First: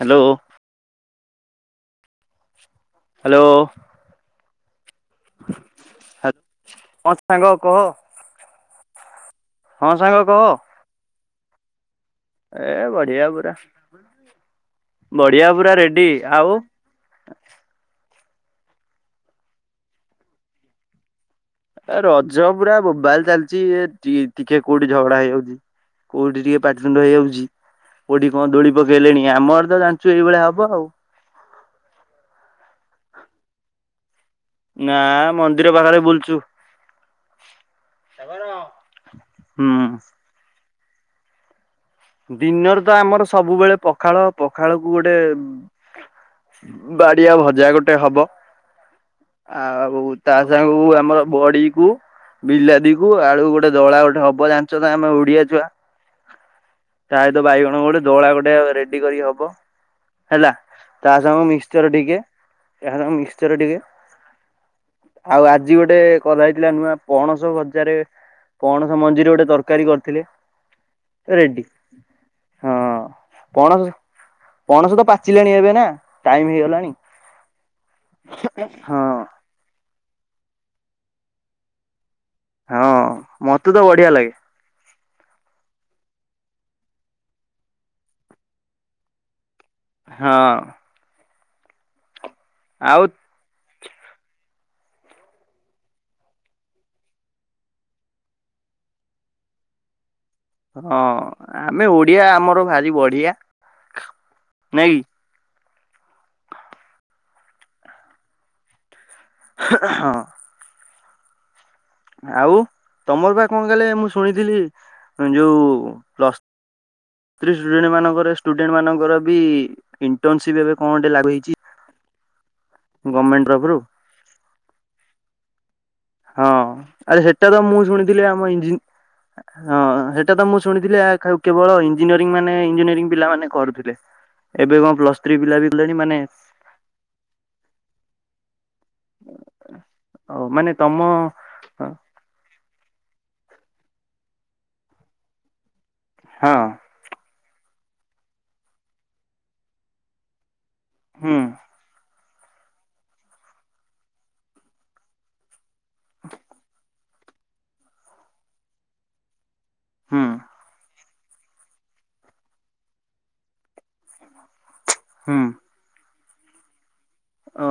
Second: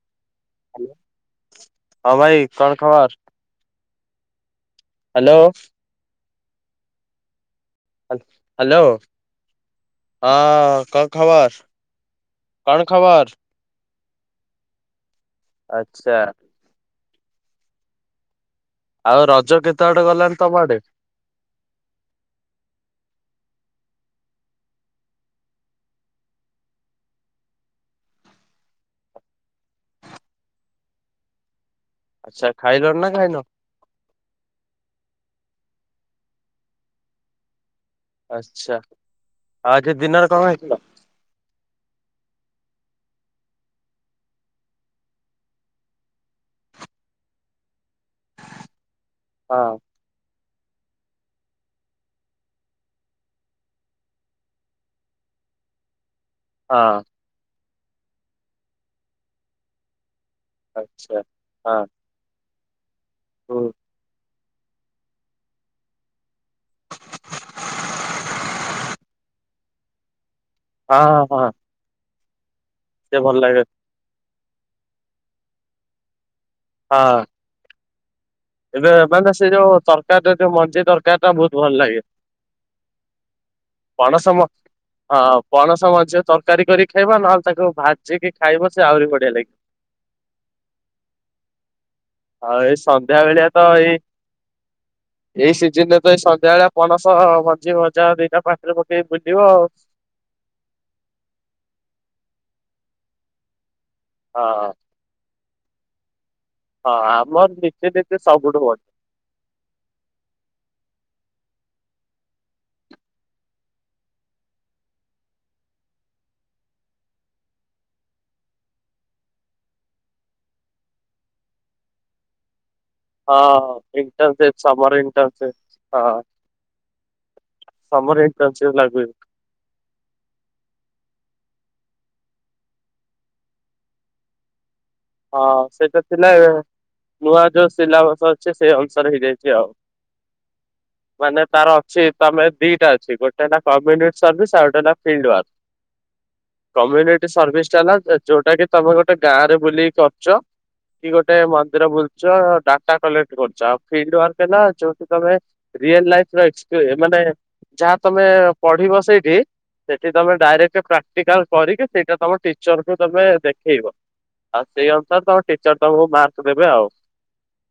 Hello. Hello ହଁ ଭାଇ କଣ ଖବର? ହ୍ୟାଲୋ। ହ୍ୟାଲୋ। ହା ହଁ ସାଙ୍ଗ କହ। ହ୍ୟାଲୋ ହଁ ସାଙ୍ଗ କହ ହଁ କ ଖବର? ଏ କଣ ବଢିଆ ଖବର? ପୁରା ବଢିଆ ପୁରା ରେଡି ଆଚ୍ଛା ଆଉ ଆଉ ରଜ କେତେ ବାଟ ଗଲାଣି ତମ ଆଡେ। ଏ ରଜ ପୁରା ବୋବାଲ ଚାଲିଛି ଏ ଟିକେ କୋଉଠି ଝଗଡା ହେଇଯାଉଛି। କୋଉଠି ଟିକେ ପାଟି ତୁଣ୍ଡ ହେଇଯାଉଚି। କଉଠି କଣ ଦୋଳି ପକେଇଲେଣି ଆମର ତ ଜାଣିଛୁ ଏଇଭଳି ହବ ଆଉ। ଆଚ୍ଛା ଖାଇଲଣି ନା ଖାଇନ? ନା ମନ୍ଦିର ପାଖରେ ବୁଲୁଛୁ ଆଛା ଆଉ ଆଜି ଦିନରେ କଣ ହେଇଥିଲା ଦଡିିନର ତ ଆମର ସବୁବେଳେ ପଖାଳ ପଖାଳକୁ ଗୋଟେ ବାଡିଆ ଭଜା ଗୋଟେ ହବ ହଁ ଆଉ ତା ସାଙ୍ଗକୁ ଆମର ବଡି କୁ ବିଲାଦି କୁ ଆଳୁ ଗୋଟେ ଦଳା ଗୋଟେ ହବ ଜାଣିଛ ଆମେ ଓଡିଆ ଛୁଆ। ହଁ। ପ୍ରାୟତ ବାଇଗଣ ଗୋଟେ ଦୋଳା ଗୋଟେ ରେଡି କରିକ ହବ। ହେଲା ତା ଆଚ୍ଛା ସାଙ୍ଗ ହଁ ମିର ଟିକେ ମିସ୍ତର ହୁଁ ଟିକେ ଆଉ ଆଜି ଗୋଟେ କ ହେଇଥିଲା ନୂଆ ପଣସ ବଜାରେ। କଣ ସେ ମଞ୍ଜିୁରରେ ଗୋଟେ ତରକାରୀ କରିଥିଲେ? ହଁଁ ହଁ। ରେଡି ହଁ ସେ ଭଲ ଲାଗେ ପଣସ ପଣସ ତ ପାଚିଲାଣି ଏବେ ନା ଟାଇମ ହେଇଗଲାଣି। ହଁ। ଏବେ ହଁ ମାନେ ସେ ଯୋଉ ତରକାରୀ ଯୋଉ ମଞ୍ଜି ତରକାରୀ ଟା ବହୁତ ଭଲ ଲାଗେ। ହଁ। ମତେ ତ ବଢିଆ ଲାଗେ ପଣସ ମ ହଁ ପଣସ ମଧ୍ୟଝି ତରକାରୀ କରି ଖାଇବା ନହେଲେ ତାକୁ ଭାଜିକି ଖାଇବ ସେ ଆହୁରି ବଢିଆ ଲାଗିବ। [inaudible] ହଁ। ଆଉ ଏଇ ସନ୍ଧ୍ୟା ବେଳିଆ ତ ଏଇ ଏଇ ସିଜିନ ରେ ତ ଏଇ ସନ୍ଧ୍ୟାବେଳେଆ ପନସ ମଞ୍ଜି ମଜା ଦିଟା ପାଖରେ ପଟେଇ ବୁଲିବ ଆଉ। ହଁ ଆମେ ଓଡିଆ ଆମର ଭାରି ବଢିଆ। ହଁ। ନାଇଁ କି? ହଁ ଆମର ନିଜେ ନିଜେ ସବୁଠୁ ଅଛି। ହଁ। ଆଉ ତମର ବା କଣ କଲେ ମୁଁ ଶୁଣିଥିଲି ଯୋଉ ଡେଣ୍ଟ ମାନଙ୍କ ଷ୍ଟୁଡେଣ୍ଟ ମାନଙ୍କର ବି ଇଣ୍ଟର୍ନସିପ ଏବେ କଣ ଗେ ଲାଗୁ ହେଇଛି। ଗଭର୍ଣ୍ଣମେଣ୍ଟ ହଁ ତରଫରୁ ଇଣ୍ଟନ୍ ସେ ସମର ଇଣ୍ଟନ୍ ସେ ହଁ ଆରେ ସେଟା ତ ମୁଁ ସମର ଶୁଣିଥିଲି ଆମ ଇଣ୍ଟର୍ନସିପ ହଁ ଲାଗୁ ସେଇଟା ତ ମୁଁ ଶୁଣିଥିଲି କେବଳ ଇଞ୍ଜିନିୟରିଂ ମାନେ ଇଞ୍ଜିନିୟରିଂ ପିଲାମାନେ କରୁଥିଲେ। ଏବେ କଣ ପ୍ଲସ ହଁ ସେଇଟା ଥିଲା ଏବେ। ନୂଆ ଯୋଉ ସିଲାବସ ଅଛି ସେଇ ଅନୁସାରେ ହେଇଯାଇଛି ଆଉ ମାନେ ତମ ମାନେ ତାର ଅଛି ତମେ ଦିଟା ଅଛି ଗୋଟେ ହେଲା କମ୍ୟୁନି ସର୍ଭିସ୍ ଆଉ ଗୋଟେ ହେଲା ଫିଲ୍ଡ ୱାର୍କ। ହଁ କମ୍ୟୁନିଟି ସର୍ଭିସ ଟା ହେଲା ଯୋଉଟା କି ତମେ ଗୋଟେ ଗାଁ ରେ ବୁଲିକି କରୁଛ? କି ହୁଁ ଗୋଟେ ମନ୍ଦିର ବୁଲୁଛ ଡାଟା କଲେକ୍ଟ କରୁଛ ଆଉ ଫ ଯୋଉଠି ତମେ ରଲ ଲ ମାନେ ଯାହା ତମେ ପଢିବ ସେଇଠି ସେଠି ହୁଁ ତମେ ଡାଇରେକ୍ଟ ପ୍ରାକ୍ଟିକାଲ କରିକି ସେଇଟା ତମ ଟିଚର କୁ ତମେ ଦେଖେଇବ। ଆଉ ସେଇ ଅନୁସାରେ ହୁଁ ତମ ଟିଚର ତମକୁ ମାର୍କ ଦେବେ ଆଉ। ଓ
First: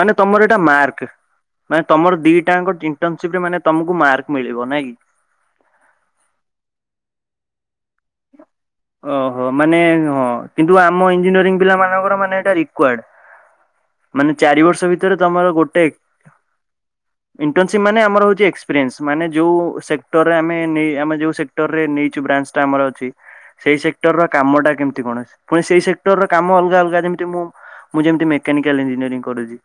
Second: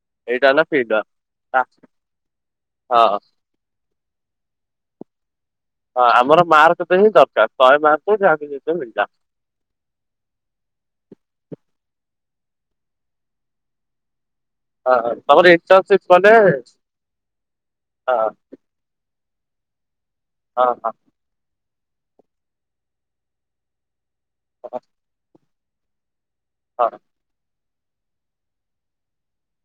ମାନେ ତମର ଏଇଟା ହେଲା ଫିଲ୍ଡ ମାର୍କ ୱାର୍କ। ମାନେ ତମର ଦିଟାଙ୍କ ହଁ ଇଣ୍ଟନସିପ ରେ ମାନେ ତମକୁ ମାର୍କ ମିଳିବ ନାଇଁ କି? ହଁ ଆମର ମାର୍କତେ ହିଁ ଦରକାର ଶହେ ମାର୍କକୁ ଯାହା କେତେ ମିଳିଲା? ହଁ ମାନେ ହଁ କିନ୍ତୁ ଆମ ଇଞ୍ଜିନିୟରିଂ ପିଲା ମାନଙ୍କର ମାନେ ରିଡୱରକ। ମାନେ ଚାର ବର୍ଷ ହଁ ଭିତରେ ତମର ଗୋଟେ ଇଣ୍ଟର୍ନସିପ କଲେ ଇଣ୍ଟସିପ ମାନେ ହଁ ଆମର ଏକ୍ସପିରିଏନ୍ସ ମାନେ ଯେଉଁ ସେକ୍ଟରରେ ଆମେ ହଁ ହଁ ନେଇ ଆମେ ଯେଉଁ ସେକ୍ଟରରେ ନେଇଛୁ ବ୍ରାଞ୍ଚଟା ଆମର ଅଛି ସେଇ ସେକ୍ଟର ର କାମ ଟା ହଁ କେମିତି କଣ ପୁଣି ସେଇ ସେକ୍ଟର ର କାମ ଅଲଗା ହଁ ଅଲଗା ଯେମିତି ମୁଁ ମୁଁ ଯେମିତି ମେକାନିକାଲ ଇଞଜିନିୟରିଂ କରୁଛି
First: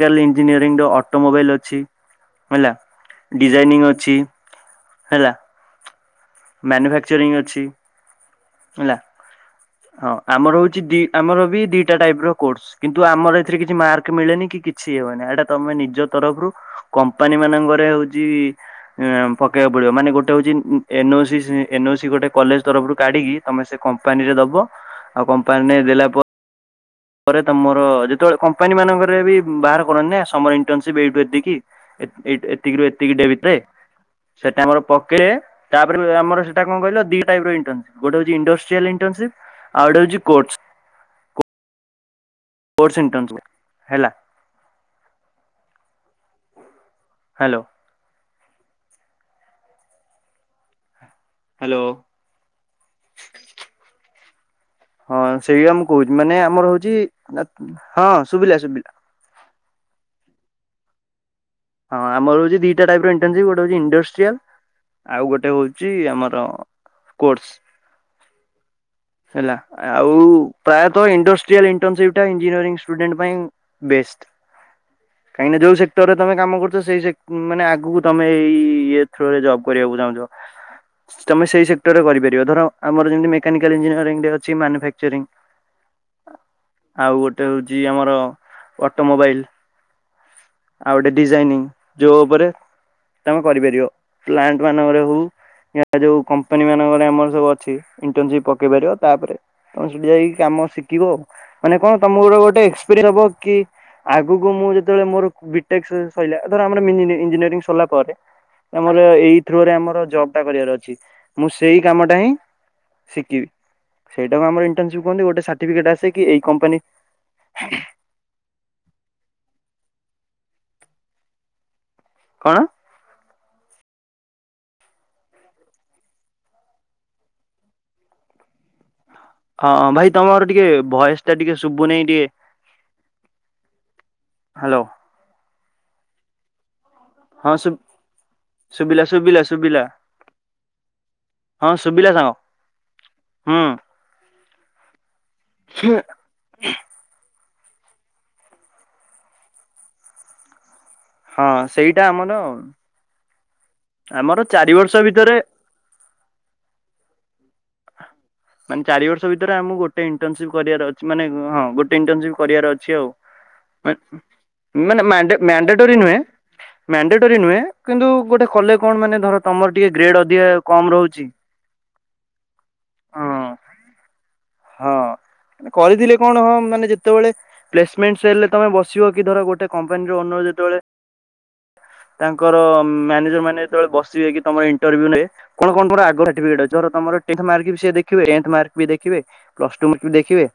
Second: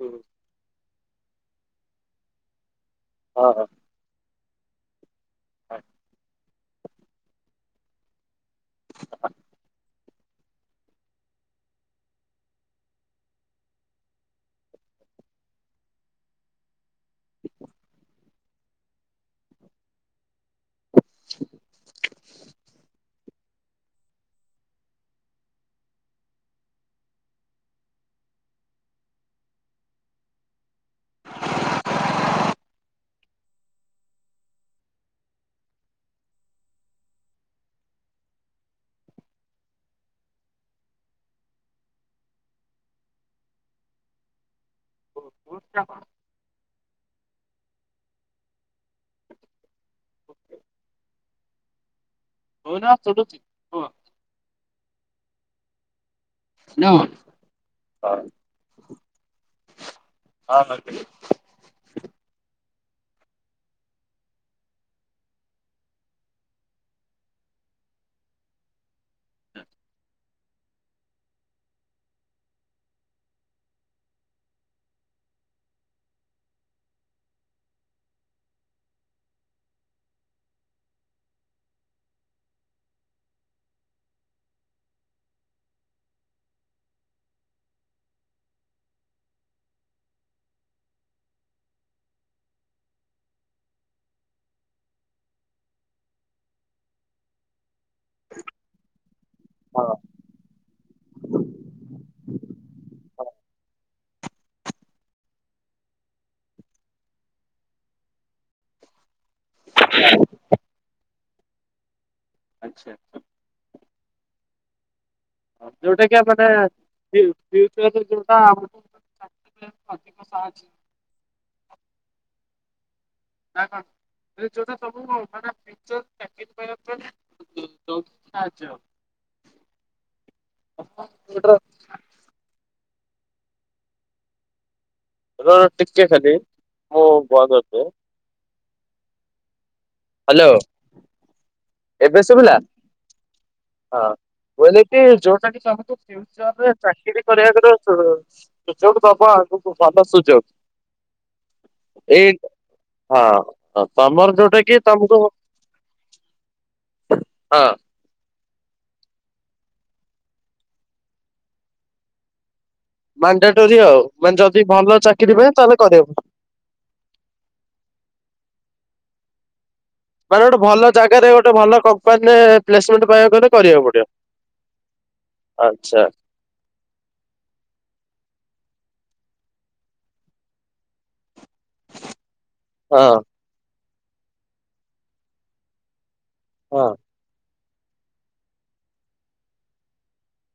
ହଁ। ଇଞ୍ଜିନିୟରିଂ ର ଅଟୋ ମୋବାଇଲ୍ ଅଛି ହେଲା ଡିଜାଇନିଂ ଅଛି ହେଲା। ହଁ। ମ୍ୟାନୁଫାକ୍ଚରିଂ ଅଛି ହେଲା। ହଁ ଆମର ହଉଛି ଦି ଆମର ବି ଦିଟା ଟାଇପ ର କୋର୍ସ କିନ୍ତୁ ଆମର ଏଥିରେ କିଛି ମାର୍କ ମିଳେନି କି କିଛି ଇଏ ହୁଏନି ଏଇଟା ତମେ ନିଜ ତରଫରୁ କମ୍ପାନୀ ମାନଙ୍କରେ ହଉଛି, ଇଁ ପକେଇବାକୁ ପଡିବ, ମାନେ ଗୋଟେ ହଉଛି N O C C N O C ଗୋଟେ କଲେଜ ତରଫରୁ କାଢିକି, ତମେ ସେ କମ୍ପାନୀ ରେ ଦବ। ଆଉ କମ୍ପାନୀରେ ଦେଲା ପରେ ପରେ ତମର ଯେତେବେଳେ କମ୍ପାନୀ ମାନଙ୍କରେ ବି ବାହାର କରନ୍ତି, ନା ସମର ଇଣ୍ଟନସିପ୍ ଏଇଠୁ ଏତିକି। ଏତିକିରୁୁ ଏତିକି ଡେ ବିତେ। ସେଟା ଆମର ପକେ ତା'ପରେ ଆମର ସେଟା କଣ କହିଲ? ଦି ଟାଇପ୍ ର ଇଣ୍ଟନସିପ୍ ଗୋଟେ ହଉଛି ଇଣ୍ଡଷ୍ଟ୍ରିଆଲ୍ ଇନଣ୍ଟନସିପ୍। ଆଉ ଡେ ହଉଛି କୋଟ୍ସ। କୋଡ଼୍ସ ଇନ୍ଟନସବଲ୍ ହେଲା। [inaudible] ହ୍ୟାଲୋ। ହ୍ୟାଲୋ। କଉଦା ଝୁଲୁଛି। ହଁ, ସେଇଆ ମୁଁ କହୁଛି। ମାନେ ଆମର ହଉଛି, ହଁ ଶୁଭିଲା, ଶୁଭିଲା। ହଁ ନଥିଲେ। ହଁ ଆମର ହଉଛି ଦିଟା ଟାଇପ୍ ର ଇଣ୍ଟନସିପ୍। ଗୋଟେ ହଉଛି, ଇଣ୍ଡଷ୍ଟ୍ରିଆଲ୍। ଆଉ ଗୋଟେ ହଉଛି ଆମର କୋଟ୍ସ। [inaudible] ହେଲା ଆଉ ପ୍ରାୟତ, ଇଣ୍ଡଷ୍ଟ୍ରିଆଲ୍ ଇଣ୍ଟନସିପ୍ ଟା ଇଞ୍ଜିନିଅରିଙ୍ଗ୍ ସ୍ଟୁଡେଣ୍ଟ ପାଇଁ ବେଷ୍ଟ। କାଇଁ ନ ଯଉ ସେକ୍ଟରେ ତମେ କାମ କରୁଛ, ସେଇ ସେକ୍ ମାନେ ଆଗକୁ ତମେ, ଏଇ ଥ୍ରୋରେ ଜବ୍ କରିବାକୁ ଚାହୁଁଛ। ତମେ ସେଇ ସେକ୍ଟରରେ କରିପାରିବ। ଧର ଆମର ଯେମତି ମେକାନିକାଲ୍ ଇଞ୍ଜିନିୟରିଂ ରେ ଅଛି, ମାନୁଫାକ୍ଚରିଂ। [inaudible] ଆଉ, ଗୋଟେ ହଉଛି, ଆମର ଅଟୋମୋବାଇଲ୍। ଆଉ ଗୋଟେ ଡିଜାଇନିଂ, ଯୋଉ ଉପରେ ତମେ କରିପାରିବ। ପ୍ଲାଣ୍ଟ ମାନଙ୍କରେ ହଉ ୟା ଯୋଉ କମ୍ପାନୀ ମାନଙ୍କରେ, ଆମର ସବୁ ଅଛି। ଇଣ୍ଟର୍ନସିପ୍ ପକେଇ ପାରିବ। ତା'ପରେ ତମେ ହଁ ସେଠି ଯାଇକି କାମ ଶିଖିବ ଆଉ। ମାନେ କଣ, ତମ ର ଗୋଟେ ଏକ୍ସପେରିଏସ୍ ହବ କି ଆଗକୁ ମୁଁ ଯେତେବେଳେ ମୋର, ବି ଟେକ୍ସ ସଇଲା, ଧର ଆମର ଇଞ୍ଜିନିୟରିଂ ସରିଲା ପରେ ଆମର ଏଇ ଥ୍ରୋରେ ଆମର ଜବ୍ ଟା କରିବାର ଅଛି। ମୁଁ ସେଇ କାମ ଟା ହିଁ ଆଚ୍ଛା। ଶିଖିବି। ସେଇଟାକୁ ଆମର ଇଣ୍ଟର୍ନସିପ୍ କହନ୍ତି। ଗୋଟେ ସାର୍ଟିଫିକେଟ ଯୋଉଟା ଆସେ କି ଆ ଏଇ ମାନେ କମ୍ପାନୀ ଯି-ଯିଉ [unintelligible] ଯଉଟା [inaudible] କଣ? ନା କଣ, ଯୋଉଟା ସବୁ-ଉ ମାନେ ପିକ୍ଚର୍ ପ୍ୟାକେଜ୍ ପାଇବା [unintelligible] ଦ-ଦଉଛି ସାହାଯ୍ୟ ହଁ, ଭାଇ ତମର ଟିକେ ଭଏସ୍ ଟା ଟିକେ ଶୁଭୁ ନେହିଁ ଟିଏ ହ୍ୟାଲୋ। ରୁହ, ରୁହ ଟିକେ ଖାଲି ମୁଁ ହଁ, ବନ୍ଦ ଶୁଭ୍ କରିଦିଏ ଶୁଭିଲା ଶୁଭିଲା ଶୁଭିଲା। ହ୍ୟାଲୋ। ହଁ, ଶୁଭିଲା ସାଙ୍ଗ। ହୁଁ। ହଁ, ବୋଇିଲେ କି ଯୋଉଟା ଟିକେ ଆମକୁ ଫିଉ ଚରରେ ଚାକିରି କରିବାକୁ ଦଉ, ସୁଯୋଗ ଦବ ଆଗ ଭଲ ସୁଯୋଗ। ହଁ, ସେଇଟା ଏଇ ଆମର ହଁ, ତମର ଆମର ଯୋଉଟା ଚାରି କି ବର୍ଷ ତମକୁ ହଁ। ଭିତରେ ମାନେ ଚାରି ବର୍ଷ ଭିତରେ ଆମକୁ ଗୋଟେ ଇଣ୍ଟର୍ନସିପ୍ କରିବାର ଅଛି। ମାନେ ହଁ ଗୋଟେ ଇଣ୍ଟର୍ନସିପ୍ କରିବାର ଅଛି। ଅଛି ଆଉ। ମାଣ୍ଡାଟୋରି ମା ଆଉ ମାନେ ଯଦି - ଭଲ ମାନେ ଚାକିରି ମ୍ୟାନ୍ଡେ ପାଇଁ ତାହେଲେ ମ୍ୟାନ୍ଡେଟୋରି କରିବାକୁ ନୁହେଁ। ପଡିବ। ମାଣ୍ଡେଟୋରୀ ନୁହେଁ। କିନ୍ତୁ, ଗୋଟେ କଲେ କଣ ମାନେ ଧର ତମର ଟିକେ ଗ୍ରେଡ୍ ଅଧିକା କମ୍ ରହୁଛି। ତ ଭଲ କମ୍ପାନୀରେ ପ୍ଲେସମେଣ୍ଟ ହଁ ପାଇବାକୁ ଗଲେ କରିବାକୁ ପଡିବ। ହଁ, ଆଚ୍ଛା କରିଥିଲି କଣ, ହଁ ମାନେ ଯେତ୍ ଯେତେବେଳେ ପ୍ଲେସମେଣ୍ଟ ହେଲେ ତମେ ବସିବ କି, ଧର ଗୋଟେ କମ୍ପାନୀର ଓନର୍ ଯେତେବେଳେ [inaudible] ତାଙ୍କର ହଁ ମ୍ୟାନେଜର ମାନେ ଯେତବେଳେ ବସିବେ କି ତମର ଇଣ୍ଟରଭ୍ୟୁ ନେବେ, କଣ କଣ ତମର ଆଗରେ ହଁ ରେଜେଲ୍ଟ ତମର ଟେନ୍ଥ ମାର୍କ ସେ ଦେଖିବେ, ଟେନ୍ଥ ମାର୍କ ବି ଦେଖିବେ, ପ୍ଲସ୍ ଟୁ ମାର୍କ ବି ଦେଖିବେ।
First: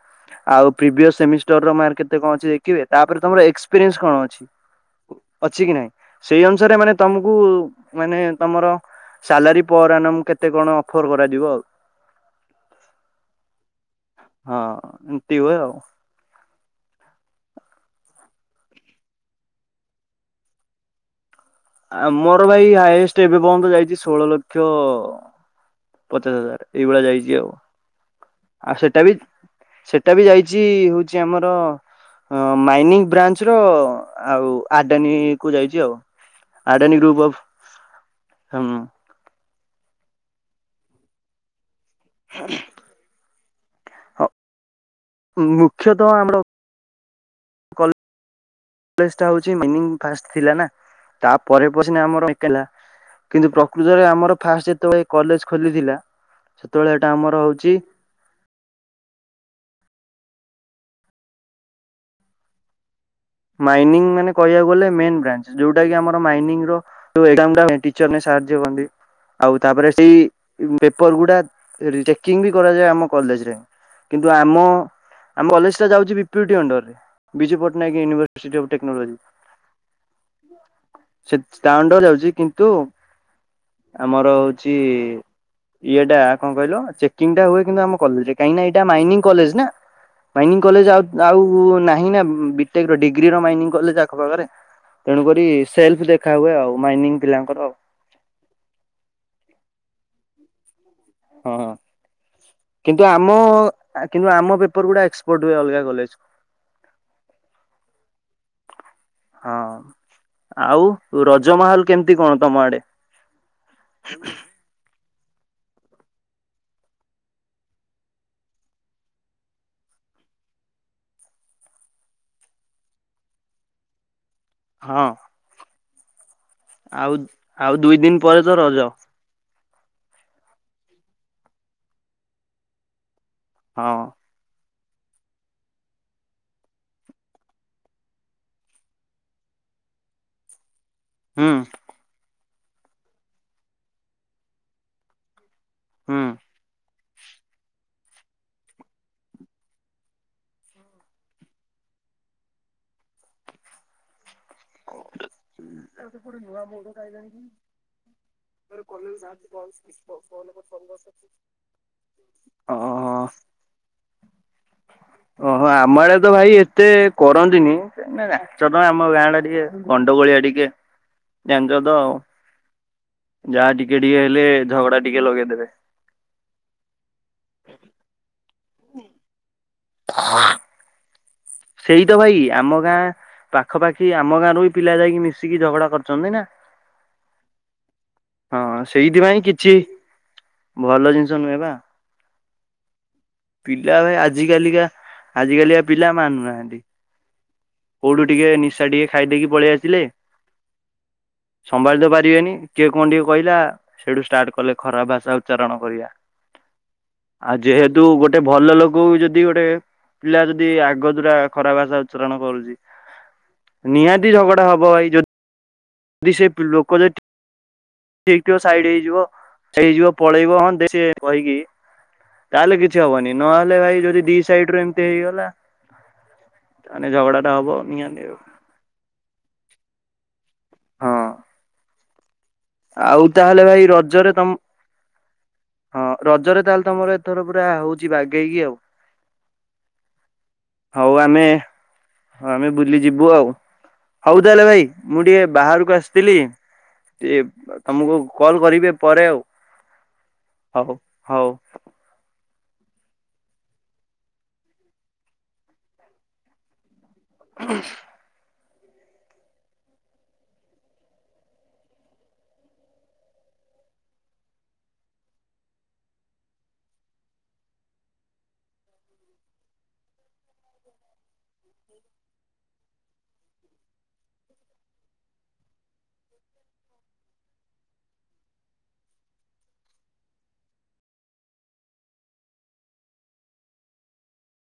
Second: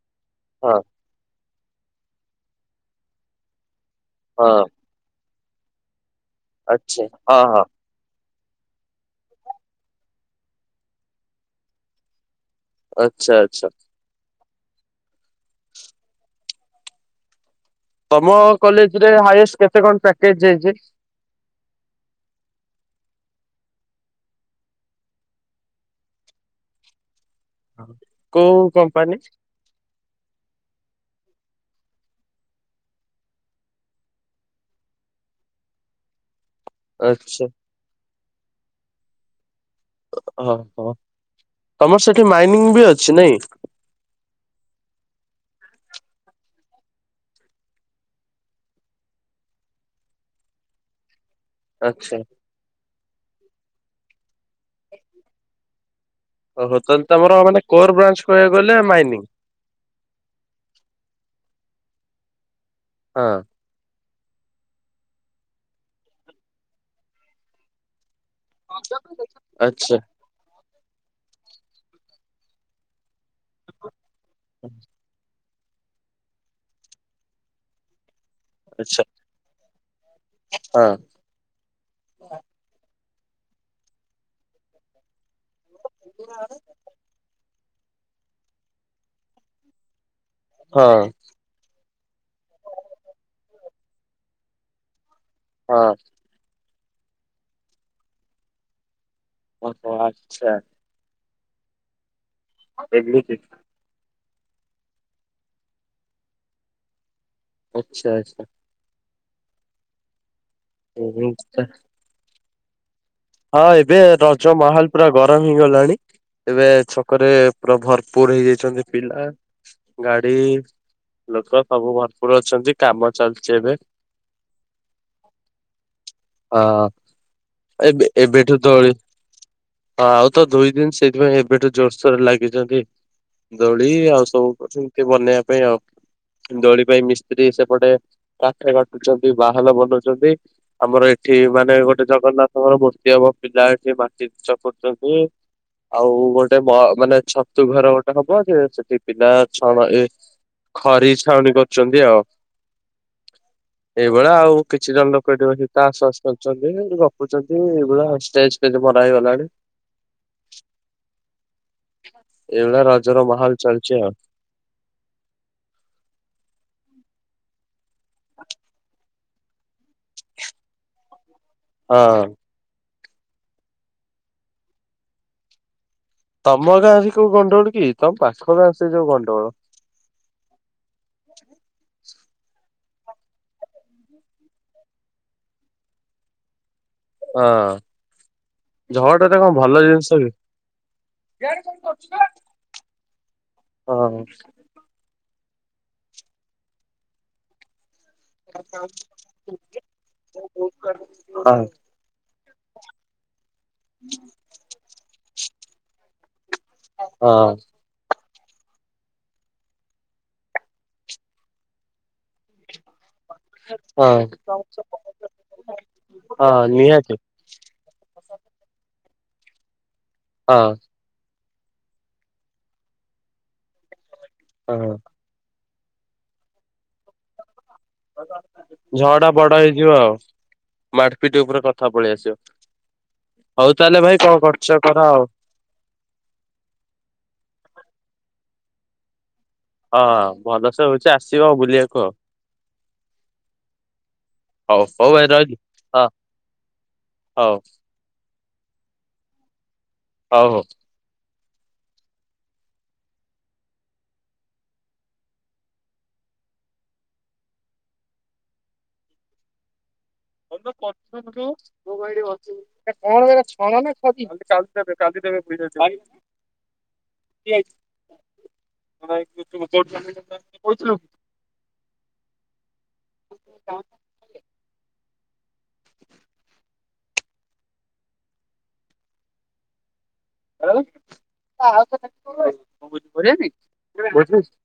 ଆଉ ହଁ ପ୍ରିଭିଅସ ସେମିଷ୍ଟର ମାର୍କ କେତେ କଣ ଅଛି ଦେଖିବେ, ତାପରେ ତମର ଏକ୍ସପିରିଏନ୍ସ କଣ ଅଛି ହଁ। ଅଛି କି ନାଇଁ, ସେଇ ଅନୁସାରେ ମାନେ ଆଚ୍ଛା ତମକୁ ହଁ ହଁ ମାନେ ତମର ସାଲାରୀ ପର ଆନାମ୍ କେତେ କଣ ଅଫର କରାଯିବ ଆଉ। ଆଚ୍ଛା, ଆଚ୍ଛା। ହଁ ଏମିତି ହୁଏ ଆଉ। ତମ କଲେଜରେ ହାଏଷ୍ଟ କେତେ କଣ ପ୍ୟାକେଜ ଯାଇଛି? ଆମର ଭାଇ ହାଇଏଷ୍ଟ ଏବେ ପର୍ଯ୍ୟନ୍ତ ଯାଇଛି ଷୋହଳ ଲକ୍ଷ। ପଚାଶ ହଜାର ଏଇଭଳିଆ ଯାଇଛି ଆଉ, କୋଉ ଆଉ ସେଟା ବି କମ୍ପାନୀ ସେଟା ବି ଯାଇଛି ହଉଛି ଆମର ହଁ ମାଇନିଂ ବ୍ରାଞ୍ଚ ର ଆଉ ଆଡାନୀ କୁ ଯାଇଛି ଆଉ। ଆଡ଼ାନୀ ଗ୍ରୁପ ଅଫ୍ ଆଚ୍ଛା ହଁ। ହଁ ହଁ, ତମର ସେଠି ମାଇନିଂ ବି ଅଛି ନାଇଁ? ମୁଖ୍ୟତଃ ଆମର କଲ ଫାଷ୍ଟ ଟା ହେଉଛି ମିନିଂ ଫାର୍ଷ୍ଟ ଥିଲା ନା। ତାପରେ ପ - ସିନା ଆଚ୍ଛା। ଆମର ଭେକେଣ୍ଟ ଲା କିନ୍ତୁ ପ୍ରକୃତରେ ଆମର ଫାଷ୍ଟ ଯେତେବେଳେ କଲେଜ ଖୋଲିଥିଲା। ସେତେବେଳେ ବର୍ତମାନ ଏଟା ଆମର ତମର ମାନେ ହଉଛି କୋର ବ୍ରାଞ୍ଚ କହିବାକୁ ଗଲେ ମାଇନିଂ। ହଁ। ମାଇନିଂ ମାନେ କହିବାକୁ ଗଲେ ମେନ୍ ବ୍ରାଞ୍ଚ ଜଉଟା କି ଆମର ମାଇନିଙ୍ଗର ଟୁ ଏକ୍ସାମର ଟିଚରନେସ ସାଥ ଆଉ ତାପରେ ଆଚ୍ଛା ସେଇ ପେପର ଗୁଡା ରିଚେକିଂ ବି କରାଯାଏ ଆମ କଲେଜରେ, କିନ୍ତୁ ଆମ ଆମ କଲେଜଟା ଯାଉଛି ବି ପି ୟୁ ଟି ଅଣ୍ଡରରେ, ବିଜୁ ପଟ୍ଟନାୟକ ୟୁନିଭର ଫିଜିଓ ଆଚ୍ଛା। ଟେକ୍ନୋଲଜି। ହଁ ସେ ତା ଅଣ୍ଡରରେ ଯାଉଛି କିନ୍ତୁ ଆମର ହେଉଛି ଇଏଟା କଣ କହିଲ ଚେକିଂ ଟା ହୁଏ କିନ୍ତୁ ଆମ କଲେଜରେ, କାହିଁକି ନା ଏଇଟା ମାଇନିଂ କଲେଜ ନା। ମାଇନିଂ କଲେଜ ହଁ ଆଉ ଆଉ ନାହିଁ ନା ବି ଟେ କ ର ଡିଗ୍ରୀ ର ମାଇନିଂ କଲେଜ ଆଖ ପାଖରେ। ତେଣୁକରି ହଁ ସେଲ୍ଫ ଦେଖାହୁଏ ଆଉ ମାଇନିଂ ପିଲାଙ୍କର ଆଉ। ଓହୋ ଆଚ୍ଛା। ହଁ, କିନ୍ତୁ ଏମିତି ଆମ କିନ୍ତୁ ଆମ ପେପର ଗୁଡା ଏକ୍ସପର୍ଟ ହୁଏ ଅଲଗା କଲେଜକୁ। ଆଚ୍ଛା ଆଚ୍ଛା। ହଁ ଆଉ ରଜ ହଁ ମାହଲ କେମିତି କଣ ତମ ଆଡେ? ହଁ ଏବେ ରଜ ମାହଲ ପୁରା ଗରମ ହେଇଗଲାଣି, ଏବେ ଛକରେ ପୁରା ଭରପୁର ହେଇଯାଇଛନ୍ତି ପିଲା। ଗାଡ଼ି ଲୋକ ସବୁ ଭରପୁର ଅଛନ୍ତି କାମ ଚାଲିଛି ଏବେ। ହଁ। ହଁ ଆଉ, ଆଉ ଦୁଇ ଏବେ ଦିନ ପରେ ତ ଏବେଠୁ ରଜ ଦୋଳି, ଆଉ ତ ଦୁଇ ଦିନ ସେଇଥିପାଇଁ ଏବେଠୁ ଜୋରସୋରରେ ଲାଗିଛନ୍ତି। ଦୋଳି ହଁ ଆଉ ସବୁ ସେମିତି ବନେଇବା ପାଇଁ ଆଉ, ଦୋଳି ପାଇଁ ମିସ୍ତ୍ରୀ ସେପଟେ କାଠ କାଟୁଛନ୍ତି ବାହାଲ ବନଉଛନ୍ତି ଆମର ଏ ଏଠି ହୁଁ ମାନେ ଗୋଟେ ଜଗନ୍ନାଥଙ୍କର ମୂର୍ତ୍ତି ହବ, ପିଲା ଏଠି ମାଟି ଚକଟୁଛନ୍ତି। ଆଉ ହୁଁ। ଗୋଟେ ମ ମାନେ ଛତୁ ଘର ଗୋଟେ ହବ ଯେ ସେଠି ପିଲା ଛଣ ଏ ଖରି ଛାଉଣୀ କରୁଛନ୍ତି ଆଉ। ଏଇଭଳିଆ ଆଉ, କିଛି ଜଣ ଲୋକ ଏଠି ବସି ତାସ ବାସ ଖେଳୁଛନ୍ତି, ଗପୁଛନ୍ତି। ଏଇଭଳିଆ ଷ୍ଟେଜ ଫେଜ ମରା ହେଇଗଲାଣି [inaudible] ଏଇଭଳିଆ ଓହୋ ରଜର ମାହୋଲ ଚାଲିଛି ଆଉ। ଓହୋ ଆମ ଆଡେ ତ ଭାଇ ଏତେ କରନ୍ତିନି ତମେ ଜାଣିଚ ତ ଆମ ଗାଁ ଟା ଟିକେ ଗଣ୍ଡଗୋଳିଆ ଟିକେ ଜାଣିଛ ତ ଆଉ ହଁ। ଯାହା ଟିକେ ଟିକେ ହେଲେ ଝଗଡା ଟିକେ ଲଗେଇଦେବେ ତମ ଗାଁରେ କୋଉ ଗଣ୍ଡଗୋଳ କି ତମ ପାଖ ଗାଁ ସେ ଯୋଉ ଗଣ୍ଡଗୋଳ ସେଇ ତ ଭାଇ ଆମ ଗାଁ। ପାଖପାଖି ଆମ ଗାଁରୁ ବି ପିଲା ଯାଇକି ମିଶିକି ଝଗଡା କରିଛନ୍ତି ନା। ହଁ। ହଁ ଝଗଡାଟା ସେଇଥିପାଇଁ କଣ କିଛି ଭଲ ଜିନିଷ କି ଭଲ ଜିନିଷ ନୁହେଁବା ପିଲା ଭାଇ ହଁ। ଆଜିକାଲିକା ଆଜିକାଲିକା ପିଲା ମାନୁନାହାନ୍ତି। କୋଉଠୁ ଟିକେ ନିଶା ଟିକେ ଖାଇଦେଇକି ପଳେଇ ଆସିଲେ ହଁ ସମ୍ଭାଳିତ ପାରିବେନି। କିଏ କଣ ଟିକେ କହିଲା ସେଇଠୁ ଷ୍ଟାର୍ଟ କଲେ ଖରାପ ଭାଷା ଉଚ୍ଚାରଣ କରିବା ଆଉ ହଁ ଯେହେତୁ ତୁ ଗୋଟେ ଭଲ ଲୋକ ଯଦି ଗୋଟେ ପିଲା ଯଦି ଆଗ ଦୁରା ଖରା ଭାଷା ଉଚ୍ଚାରଣ କରୁଛି ହଁ ନିହାତି ଝଗଡା ହବ ଭାଇ ଯଦି ଯଦି ସେ ହଁ ଲୋକ ନିହାତି ଯଦି ଠିକ ଥିବ ସାଇଡ ହେଇଯିବ ହେଇଯିବ ପଳେଇବ ହଁ ଦେ କହିକି ତାହେଲେ କିଛି ହବନି ନହେଲେ ଭାଇ ଯଦି ଦିଶ୍ ସାଇଡୁ ହଁ। ଏମତି ହେଇଗଲା ତାହାଲେ ଝଗଡା ଟା ହବ। ନିହାତି ଆଉ ଝଗଡ଼ା ବଗଡ଼ା ହେଇଯିବ ଆଉ ହଁ ମାଡ୍ ପିଟି ଉପରେ କଥା ପଳେଇ ଆସିବ। ଆଉ ତାହେଲେ ହଉ ଭାଇ ରଜରେ କଣ ତମ କରୁଛ କର ଆଉ ହଁ ରଜରେ ତାହଲେ ତମର ଏଥର ପୁରା ହଉଚି ବାଗେଇକି ଆଉ। ହଁ ଭଲସେ ହଉଛି ହଉ ଆମେ ଆସିବ ବୁଲିବାକୁ ଆମେ ବୁଲି ଯିବୁ ଆଉ। ହଉ ତାହେଲେ ଆଉ ଭାଇ ହଉ ହଉ ମୁଁ ଟିକେ ରହିଲି ବାହାରକୁ ହଁ ଆସିଥିଲି। ହଉ ତମକୁ କଲ କରିବେ ପରେ ଆଉ। ହଉ ହଉ। ହଉ ହଉ। [inaudible] [inaudible] କାଲି ଦେବେ କାଲି ଦେବେ [unintelligible] [unintelligible] କୋଠୁ କହୁଥିଲ? [unintelligible] [inaudible] [inaudible]